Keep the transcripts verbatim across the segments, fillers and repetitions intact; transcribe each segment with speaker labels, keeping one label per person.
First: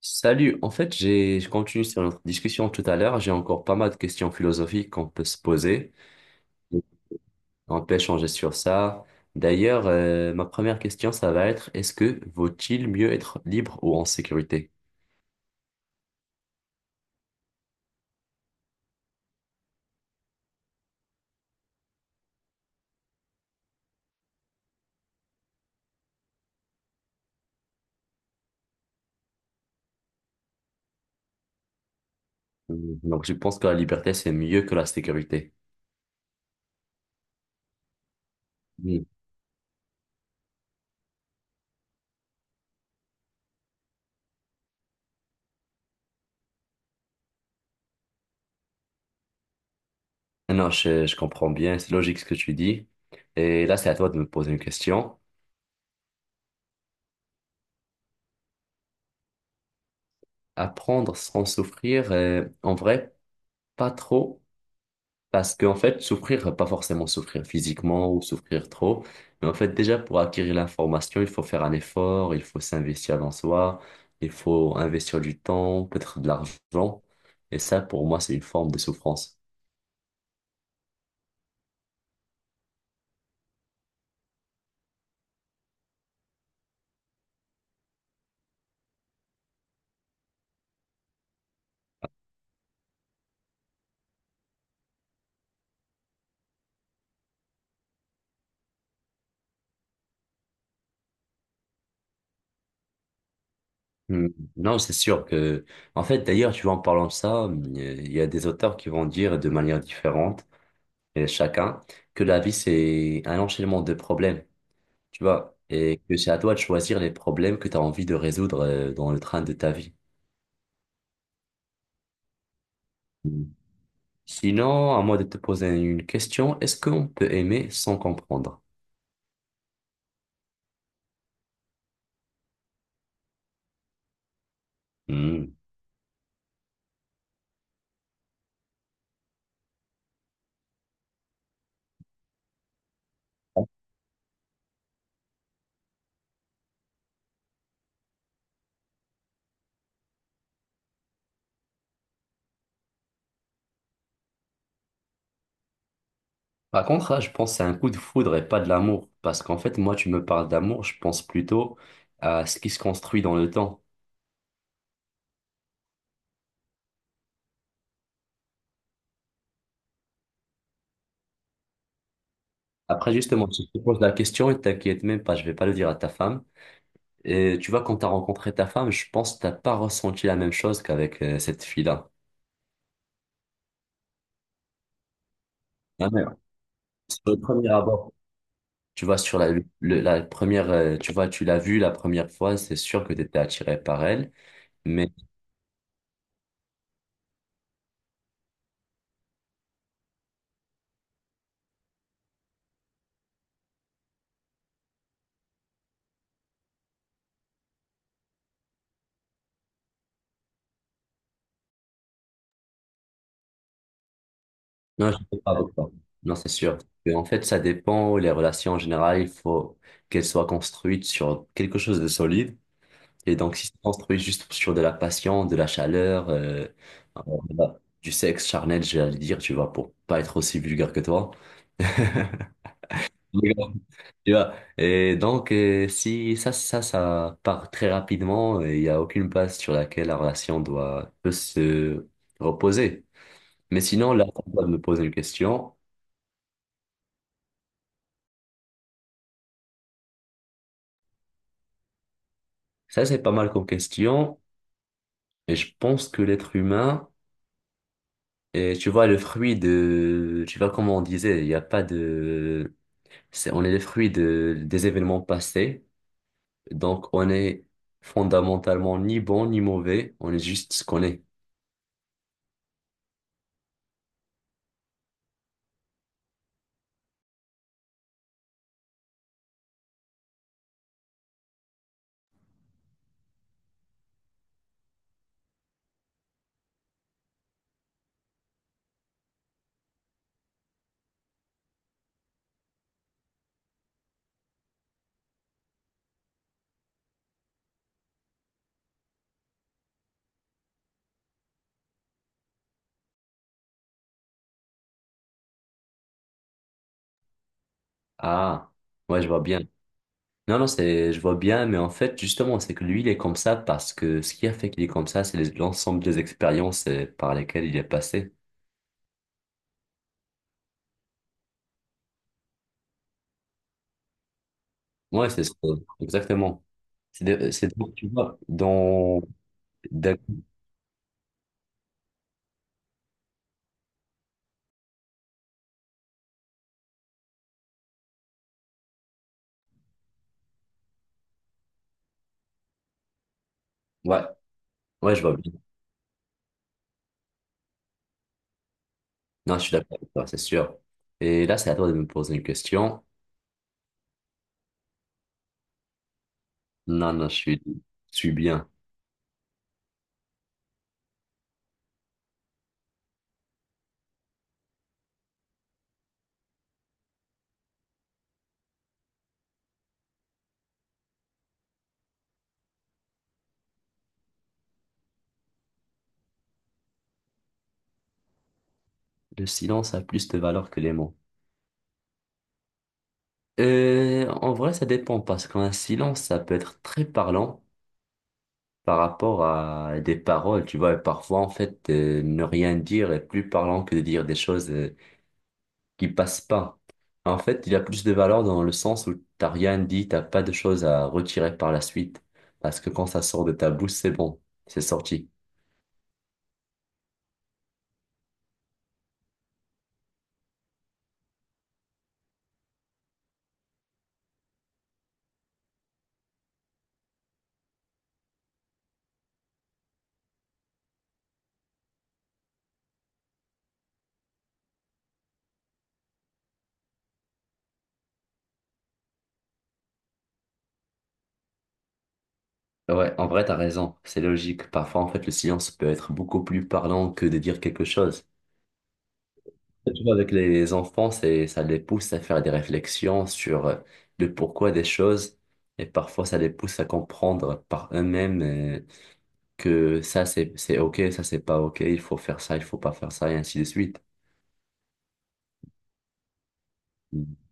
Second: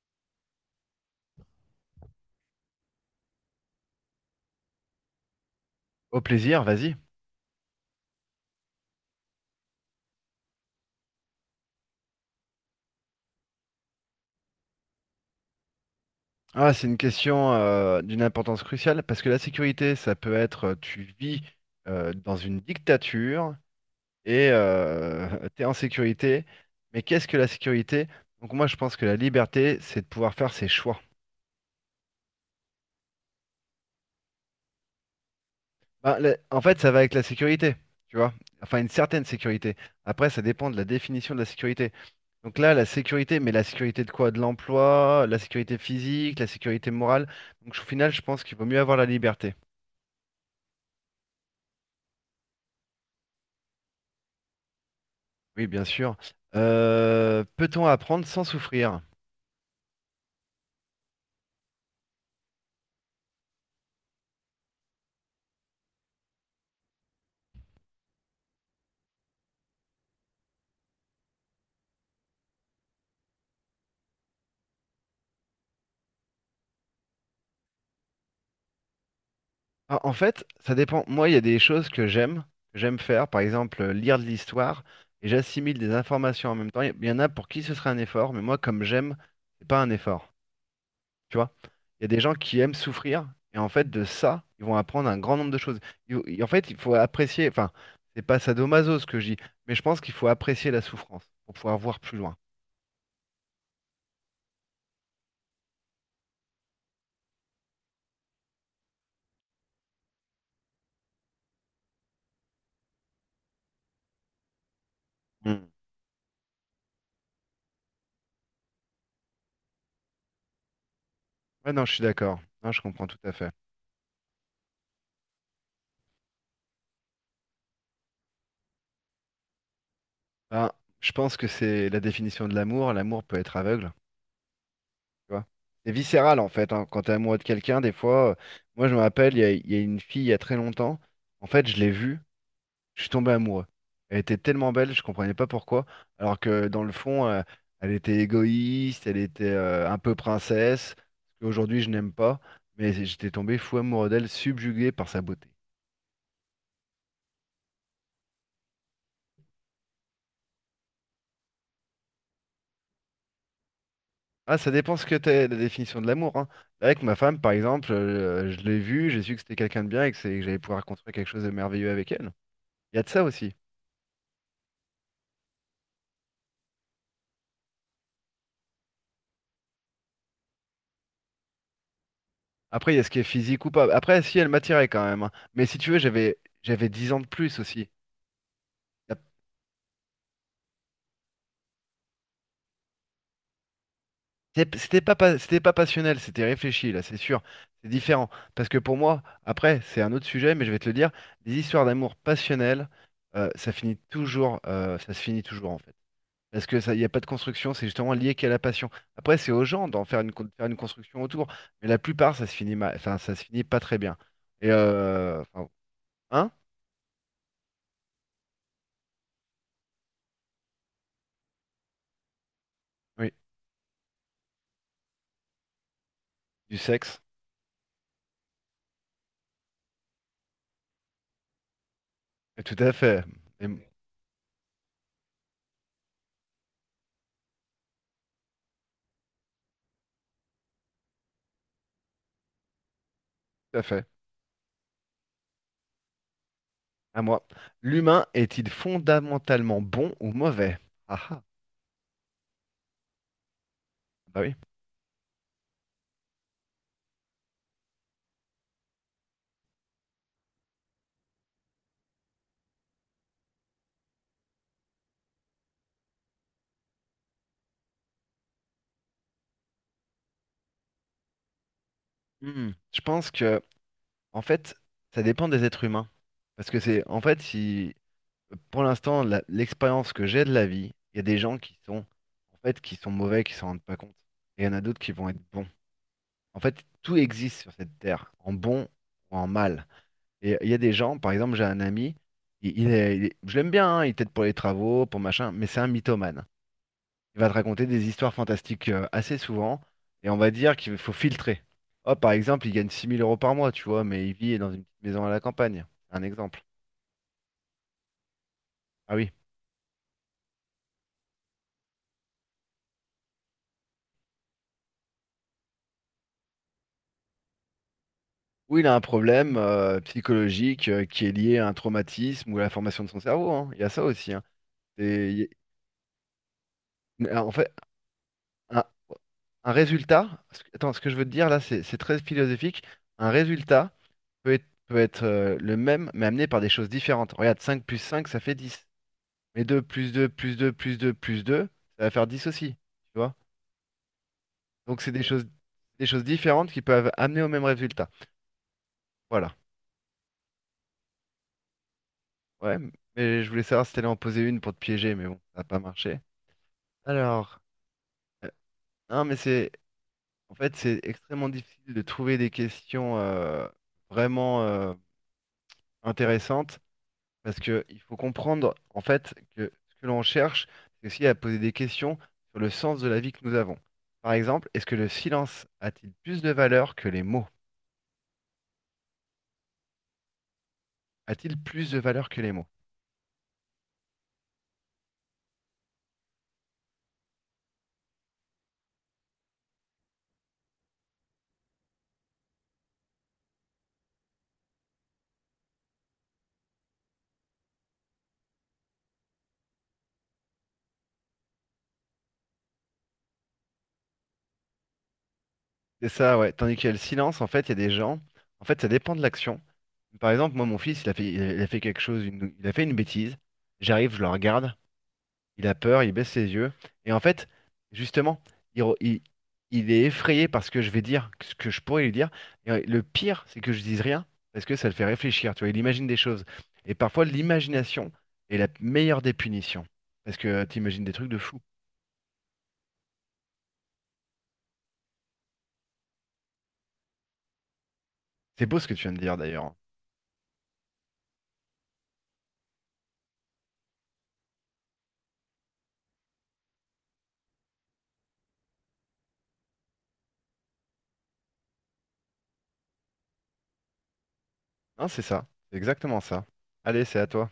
Speaker 1: Salut, en fait, j'ai, je continue sur notre discussion tout à l'heure. J'ai encore pas mal de questions philosophiques qu'on peut se poser.
Speaker 2: Au plaisir, vas-y.
Speaker 1: On peut échanger sur ça. D'ailleurs, euh, ma première question, ça va être, est-ce que vaut-il mieux être libre ou en sécurité?
Speaker 2: Ah, c'est une question euh, d'une importance cruciale parce que la sécurité, ça peut être, euh, tu vis euh, dans une dictature et tu es en sécurité. Mais qu'est-ce que la sécurité? Donc moi, je pense que la liberté, c'est de pouvoir faire ses choix.
Speaker 1: Mm, donc, je pense que la liberté, c'est mieux que la sécurité.
Speaker 2: Ben, la- en fait, ça va avec la sécurité, tu vois. Enfin, une
Speaker 1: Mm.
Speaker 2: certaine sécurité. Après, ça dépend de la définition de la sécurité. Donc là, la sécurité, mais la sécurité de quoi? De l'emploi, la sécurité physique, la sécurité morale. Donc au final, je pense qu'il vaut mieux avoir la liberté.
Speaker 1: Non, je, je comprends bien, c'est logique ce que tu dis. Et là, c'est à toi de me poser une question.
Speaker 2: Oui, bien sûr. Euh, peut-on apprendre sans souffrir?
Speaker 1: Apprendre sans souffrir, euh, en vrai, pas trop. Parce qu'en fait, souffrir, pas forcément souffrir physiquement ou souffrir trop, mais en fait, déjà pour acquérir l'information, il faut faire un effort, il faut s'investir dans soi, il faut investir du temps, peut-être de l'argent. Et ça, pour moi, c'est une forme de souffrance.
Speaker 2: Ah, en fait, ça dépend. Moi, il y a des choses que j'aime, que j'aime faire. Par exemple, euh, lire de l'histoire et j'assimile des informations en même temps. Il y en a pour qui ce serait un effort, mais moi, comme j'aime, c'est pas un effort. Tu vois? Il y a des gens qui aiment souffrir et en fait, de ça, ils vont apprendre un grand nombre de choses. Il- il- en fait, il faut apprécier. Enfin, c'est pas sadomaso ce que je dis, mais je pense qu'il faut apprécier la souffrance pour pouvoir voir plus loin.
Speaker 1: Hmm. Non, c'est sûr que, en fait, d'ailleurs, tu vois, en parlant de ça, il y a des auteurs qui vont dire de manière différente, et chacun, que la vie, c'est un enchaînement de problèmes, tu vois,
Speaker 2: Mm.
Speaker 1: et que c'est à toi de choisir les problèmes que tu as envie de résoudre euh, dans le train de ta vie.
Speaker 2: Ouais, non, je suis d'accord. Non, je comprends tout à fait.
Speaker 1: Sinon, à moi de te poser une question. Est-ce qu'on peut aimer sans comprendre?
Speaker 2: Ben, je pense que c'est la définition de l'amour. L'amour peut être aveugle, tu vois.
Speaker 1: Hmm.
Speaker 2: C'est viscéral en fait, hein. Quand t'es amoureux de quelqu'un, des fois, euh, moi je me rappelle, il y a, il y a une fille il y a très longtemps. En fait, je l'ai vue, je suis tombé amoureux. Elle était tellement belle, je comprenais pas pourquoi. Alors que dans le fond, euh, elle était égoïste, elle était, euh, un peu princesse. Aujourd'hui, je n'aime pas, mais j'étais tombé fou amoureux d'elle, subjugué par sa beauté.
Speaker 1: Par contre, là, je pense que c'est un coup de foudre et pas de l'amour. Parce qu'en fait, moi, tu me parles d'amour, je pense plutôt à ce qui se construit dans le temps.
Speaker 2: Ah, ça dépend ce que t'es, la définition de l'amour, hein. Avec ma femme, par exemple, euh, je l'ai vue, j'ai su que c'était quelqu'un de bien et que, c'est- que j'allais pouvoir construire quelque chose de merveilleux avec elle. Il y a de
Speaker 1: Après,
Speaker 2: ça
Speaker 1: justement,
Speaker 2: aussi.
Speaker 1: si je te pose la question et t'inquiète même pas, je vais pas le dire à ta femme. Et tu vois, quand t'as rencontré ta femme, je pense que t'as pas ressenti la même chose qu'avec euh, cette fille-là.
Speaker 2: Après, il y a ce qui est physique ou pas. Après, si, elle m'attirait quand même, hein. Mais si tu veux,
Speaker 1: Ah, mais
Speaker 2: j'avais j'avais dix ans
Speaker 1: sur
Speaker 2: de
Speaker 1: le
Speaker 2: plus
Speaker 1: premier
Speaker 2: aussi.
Speaker 1: abord, tu vois,
Speaker 2: La-
Speaker 1: sur la, le- la première, euh, tu vois, tu l'as vue la première fois, c'est sûr que tu étais attiré par elle,
Speaker 2: c'est- C'était
Speaker 1: mais...
Speaker 2: pas, pas- c'était pas passionnel, c'était réfléchi, là, c'est sûr. C'est différent. Parce que pour moi, après, c'est un autre sujet, mais je vais te le dire, les histoires d'amour passionnelles, euh, ça finit toujours, euh, ça se finit toujours, en fait. Parce que ça, il n'y a pas de construction, c'est justement lié qu'à la passion. Après, c'est aux gens d'en faire une, con- faire une construction autour, mais la plupart, ça se finit mal, enfin, ça se finit pas très bien. Et
Speaker 1: Non, je ne suis
Speaker 2: euh,
Speaker 1: pas
Speaker 2: enfin,
Speaker 1: avocat. Non, c'est
Speaker 2: hein?
Speaker 1: sûr. Mais en fait, ça dépend. Les relations en général, il faut qu'elles soient construites sur quelque chose de solide.
Speaker 2: Oui,
Speaker 1: Et donc, si c'est construit juste sur de la passion, de la chaleur, euh,
Speaker 2: du sexe.
Speaker 1: euh, voilà, du sexe charnel, j'allais dire, tu vois, pour pas être aussi vulgaire que toi.
Speaker 2: Et tout à fait.
Speaker 1: Mais
Speaker 2: Et
Speaker 1: bon,
Speaker 2: m-
Speaker 1: tu vois. Et donc, euh, si ça, ça, ça part très rapidement, et il n'y a aucune base sur laquelle la relation doit peut se reposer.
Speaker 2: tout
Speaker 1: Mais
Speaker 2: à fait.
Speaker 1: sinon, là, on va me poser une question.
Speaker 2: À moi. L'humain est-il fondamentalement bon ou mauvais? Ah ah,
Speaker 1: Ça, c'est pas mal comme
Speaker 2: bah
Speaker 1: question.
Speaker 2: oui.
Speaker 1: Et je pense que l'être humain est, tu vois, le fruit de, tu vois, comme on disait, il n'y a pas de, c'est, on est le fruit de, des événements passés. Donc, on est fondamentalement ni bon ni mauvais. On est juste ce qu'on est.
Speaker 2: Hmm. Je pense que, en fait, ça dépend des êtres humains. Parce que c'est, en fait, si pour l'instant, la- l'expérience que j'ai de la vie, il y a des gens qui sont, en fait, qui sont mauvais, qui s'en rendent pas compte. Et il y en a d'autres qui vont être bons. En fait, tout existe sur cette terre, en bon ou en mal. Et il y a des gens, par exemple, j'ai un ami, il, il est, il est- je l'aime bien, hein, il t'aide pour les travaux, pour machin, mais c'est un mythomane. Il va te raconter des histoires fantastiques, euh, assez souvent, et on va dire qu'il faut filtrer. Oh, par exemple, il gagne six mille euros par mois, tu vois, mais il vit dans une petite maison à la campagne. C'est un exemple.
Speaker 1: Ah,
Speaker 2: Ah
Speaker 1: ouais, je
Speaker 2: oui.
Speaker 1: vois bien. Non, non, c'est, je vois bien, mais en fait, justement, c'est que lui, il est comme ça parce que ce qui a fait qu'il est comme ça, c'est les- l'ensemble des expériences euh, par lesquelles il est passé.
Speaker 2: Ou il a un problème, euh, psychologique, euh, qui est lié à un traumatisme ou à la formation de son cerveau, hein. Il y a ça aussi, hein. Et
Speaker 1: Ouais, c'est
Speaker 2: il
Speaker 1: ça. Exactement. C'est,
Speaker 2: y en
Speaker 1: de- c'est,
Speaker 2: fait,
Speaker 1: de- tu vois,
Speaker 2: un,
Speaker 1: dans,
Speaker 2: un
Speaker 1: d'un-
Speaker 2: résultat, ce que- attends, ce que je veux te dire là, c'est c'est très philosophique. Un résultat peut être, peut être, euh, le même, mais amené par des choses différentes. Regarde, cinq plus cinq, ça fait dix. Mais deux plus deux plus deux plus deux plus deux, ça va faire dix aussi. Tu vois?
Speaker 1: ouais,
Speaker 2: Donc c'est
Speaker 1: ouais, je
Speaker 2: des
Speaker 1: vois
Speaker 2: choses,
Speaker 1: bien.
Speaker 2: des choses différentes qui peuvent amener au même résultat.
Speaker 1: Non,
Speaker 2: Voilà.
Speaker 1: je suis d'accord avec toi, c'est sûr. Et là, c'est à toi de me poser une
Speaker 2: Ouais,
Speaker 1: question.
Speaker 2: mais je voulais savoir si t'allais en poser une pour te piéger, mais bon, ça n'a pas marché.
Speaker 1: Non, non, je
Speaker 2: Alors,
Speaker 1: suis, je suis
Speaker 2: euh,
Speaker 1: bien.
Speaker 2: non, mais c'est, en fait, c'est extrêmement difficile de trouver des questions, euh, vraiment euh, intéressantes parce que il faut comprendre, en fait, que ce que l'on cherche, c'est aussi à poser des questions sur le sens de la vie que nous avons. Par exemple, est-ce que le silence a-t-il plus de valeur que les mots?
Speaker 1: Le silence a plus de valeur que les mots.
Speaker 2: A-t-il plus de valeur que les mots?
Speaker 1: Euh, en vrai, ça dépend parce qu'un silence, ça peut être très parlant par rapport à des paroles, tu vois. Et parfois, en fait, euh, ne rien dire est plus parlant que de dire des choses euh, qui passent pas. En fait, il y a plus de valeur dans le sens où t'as rien dit, t'as pas de choses à retirer par la suite. Parce que quand ça sort de ta bouche, c'est bon, c'est sorti.
Speaker 2: C'est ça, ouais. Tandis qu'il y a le silence, en fait, il y a des gens, en fait, ça dépend de l'action. Par exemple, moi, mon fils, il a fait, il a fait quelque chose, une- il a fait une bêtise. J'arrive, je le regarde. Il a peur, il baisse ses yeux. Et en fait, justement, il, re- il- il est effrayé par ce que je vais dire, ce que je pourrais lui dire. Et euh, le pire, c'est que je dise rien, parce que ça le fait réfléchir, tu vois, il imagine des choses. Et parfois, l'imagination est la meilleure des punitions, parce que tu imagines des trucs de fou.
Speaker 1: Ouais, en vrai, t'as raison, c'est logique. Parfois, en fait, le silence peut être beaucoup plus parlant que de dire quelque chose.
Speaker 2: C'est beau ce que tu viens de dire d'ailleurs.
Speaker 1: Et tu vois, avec les enfants, c'est, ça les pousse à faire des réflexions sur euh, le pourquoi des choses, et parfois, ça les pousse à comprendre par eux-mêmes euh, que ça, c'est, c'est OK, ça, c'est pas OK, il faut faire ça, il faut pas faire ça, et ainsi de suite.
Speaker 2: Hein, c'est ça, c'est exactement ça. Allez, c'est à
Speaker 1: Mm.
Speaker 2: toi.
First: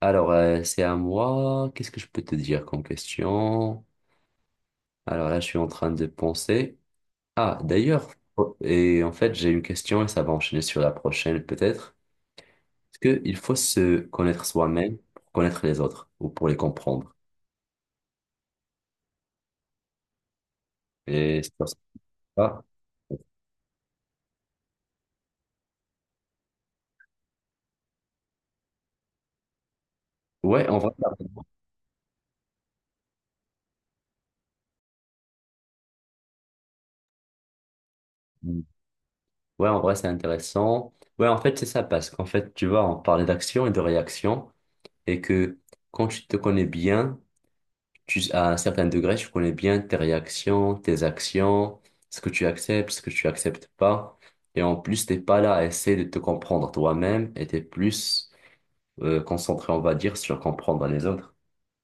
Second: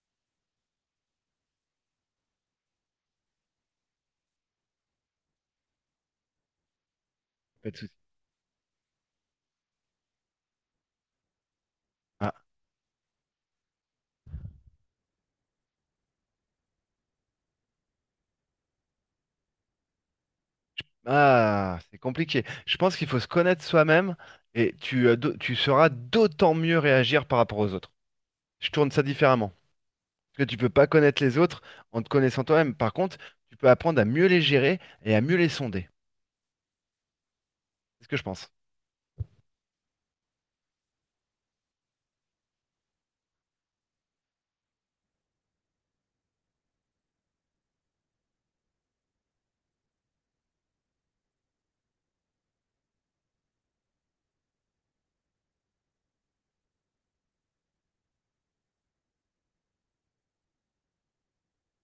Speaker 1: Alors, euh, c'est à moi, qu'est-ce que je peux te dire comme question? Alors là, je suis en train de penser. Ah,
Speaker 2: Pas de souci.
Speaker 1: d'ailleurs, oh, et en fait, j'ai une question et ça va enchaîner sur la prochaine peut-être.
Speaker 2: Ah,
Speaker 1: Est-ce qu'il faut se connaître soi-même pour connaître les autres ou pour les comprendre? Et c'est pour
Speaker 2: ah, c'est compliqué.
Speaker 1: ça.
Speaker 2: Je pense qu'il faut se connaître soi-même et tu, euh, d'au- tu sauras d'autant mieux réagir par rapport aux autres. Je tourne ça différemment. Parce que tu peux
Speaker 1: Ouais, en
Speaker 2: pas
Speaker 1: vrai, t'as
Speaker 2: connaître les
Speaker 1: raison.
Speaker 2: autres en te connaissant toi-même. Par contre, tu peux apprendre à mieux les gérer et à mieux les sonder. C'est ce que je pense.
Speaker 1: Mm. Ouais, en vrai, c'est intéressant. Ouais, en fait, c'est ça parce qu'en fait, tu vois, on parlait d'action et de réaction et que quand tu te connais bien, tu- à un certain degré, tu connais bien tes réactions, tes actions, ce que tu acceptes, ce que tu acceptes pas. Et en plus, t'es pas là à essayer de te comprendre toi-même et t'es plus euh, concentré, on va dire, sur comprendre les autres.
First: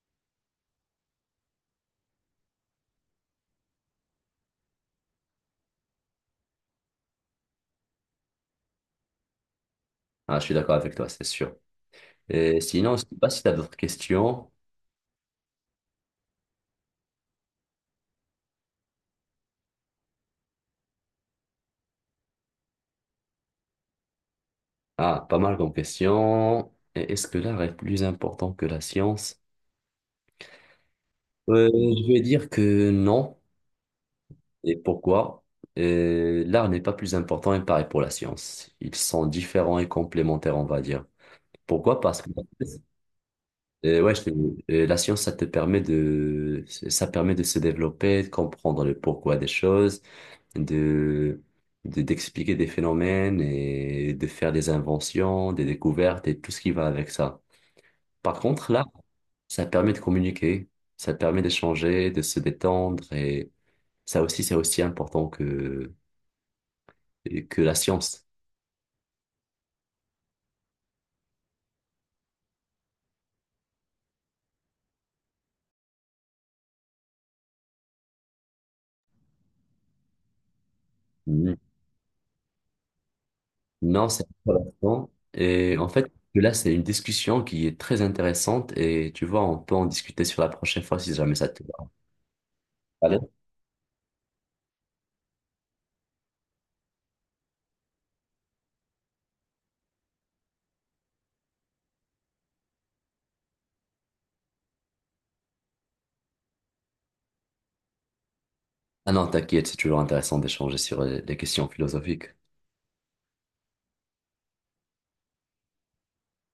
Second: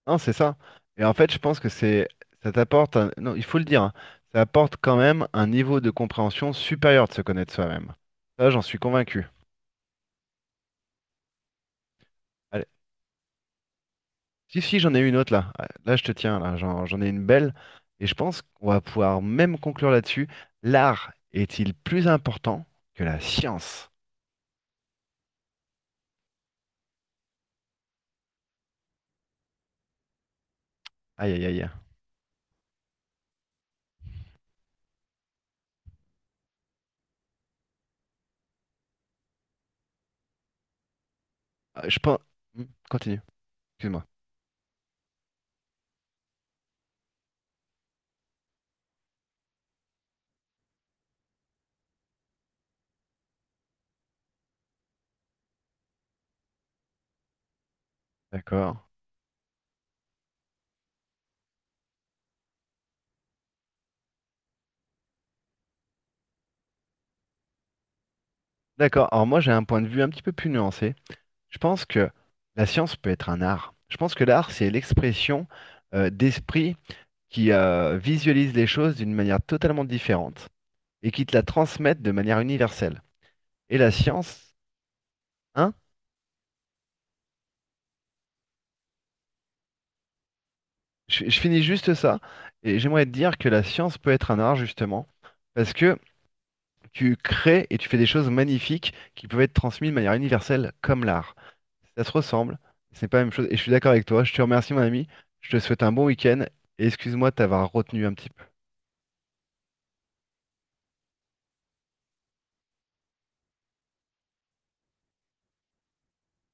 Speaker 2: Non, c'est ça. Et en fait, je pense que c'est, ça t'apporte un- non, il faut le dire, hein, ça apporte quand même un niveau de compréhension supérieur de se connaître soi-même. Ça, j'en suis convaincu.
Speaker 1: Ah, je suis d'accord avec toi, c'est sûr. Et
Speaker 2: Allez.
Speaker 1: sinon, je sais pas si tu as d'autres questions.
Speaker 2: Si, si, j'en ai une autre là. Ah, là, je te tiens, là, j'en, j'en ai une belle. Et je pense qu'on va pouvoir même conclure là-dessus. L'art est-il plus important que la science?
Speaker 1: Ah, pas mal comme questions. Et est-ce que l'art est plus important que la science?
Speaker 2: Aïe, aïe,
Speaker 1: Euh,
Speaker 2: aïe.
Speaker 1: je vais dire que non. Et pourquoi? Euh, l'art n'est pas plus important, et pareil pour la science. Ils sont différents et complémentaires, on va dire.
Speaker 2: Ah, je
Speaker 1: Pourquoi?
Speaker 2: pense.
Speaker 1: Parce que
Speaker 2: Hmm, continue.
Speaker 1: euh,
Speaker 2: Excuse-moi.
Speaker 1: ouais, je t'ai dit, euh, la science, ça te permet de, ça permet de se développer, de comprendre le pourquoi des choses, de, de- d'expliquer des phénomènes et de faire des inventions, des découvertes et tout ce qui va avec ça. Par contre,
Speaker 2: D'accord.
Speaker 1: l'art, ça permet de communiquer, ça permet d'échanger, de se détendre et ça aussi, c'est aussi important que la science.
Speaker 2: D'accord. Alors moi, j'ai un point de vue un petit peu plus nuancé. Je pense que la science peut être un art. Je pense que l'art, c'est l'expression, euh, d'esprit qui, euh, visualise les choses d'une manière totalement différente et qui te la
Speaker 1: Mm.
Speaker 2: transmettent de manière universelle. Et la
Speaker 1: Non, c'est
Speaker 2: science,
Speaker 1: intéressant.
Speaker 2: hein?
Speaker 1: Et en fait, là, c'est une discussion qui est très intéressante et tu vois, on peut en discuter sur la prochaine fois si
Speaker 2: Je,
Speaker 1: jamais
Speaker 2: je
Speaker 1: ça
Speaker 2: finis
Speaker 1: te va.
Speaker 2: juste ça. Et j'aimerais te
Speaker 1: Allez.
Speaker 2: dire que la science peut être un art, justement, parce que tu crées et tu fais des choses magnifiques qui peuvent être transmises de manière universelle comme l'art. Ça se ressemble, c'est pas la même chose. Et je suis d'accord avec toi. Je te remercie, mon ami. Je te souhaite un bon week-end. Et excuse-moi de t'avoir retenu un petit peu.
Speaker 1: Ah non, t'inquiète, c'est toujours intéressant d'échanger sur euh, les questions philosophiques.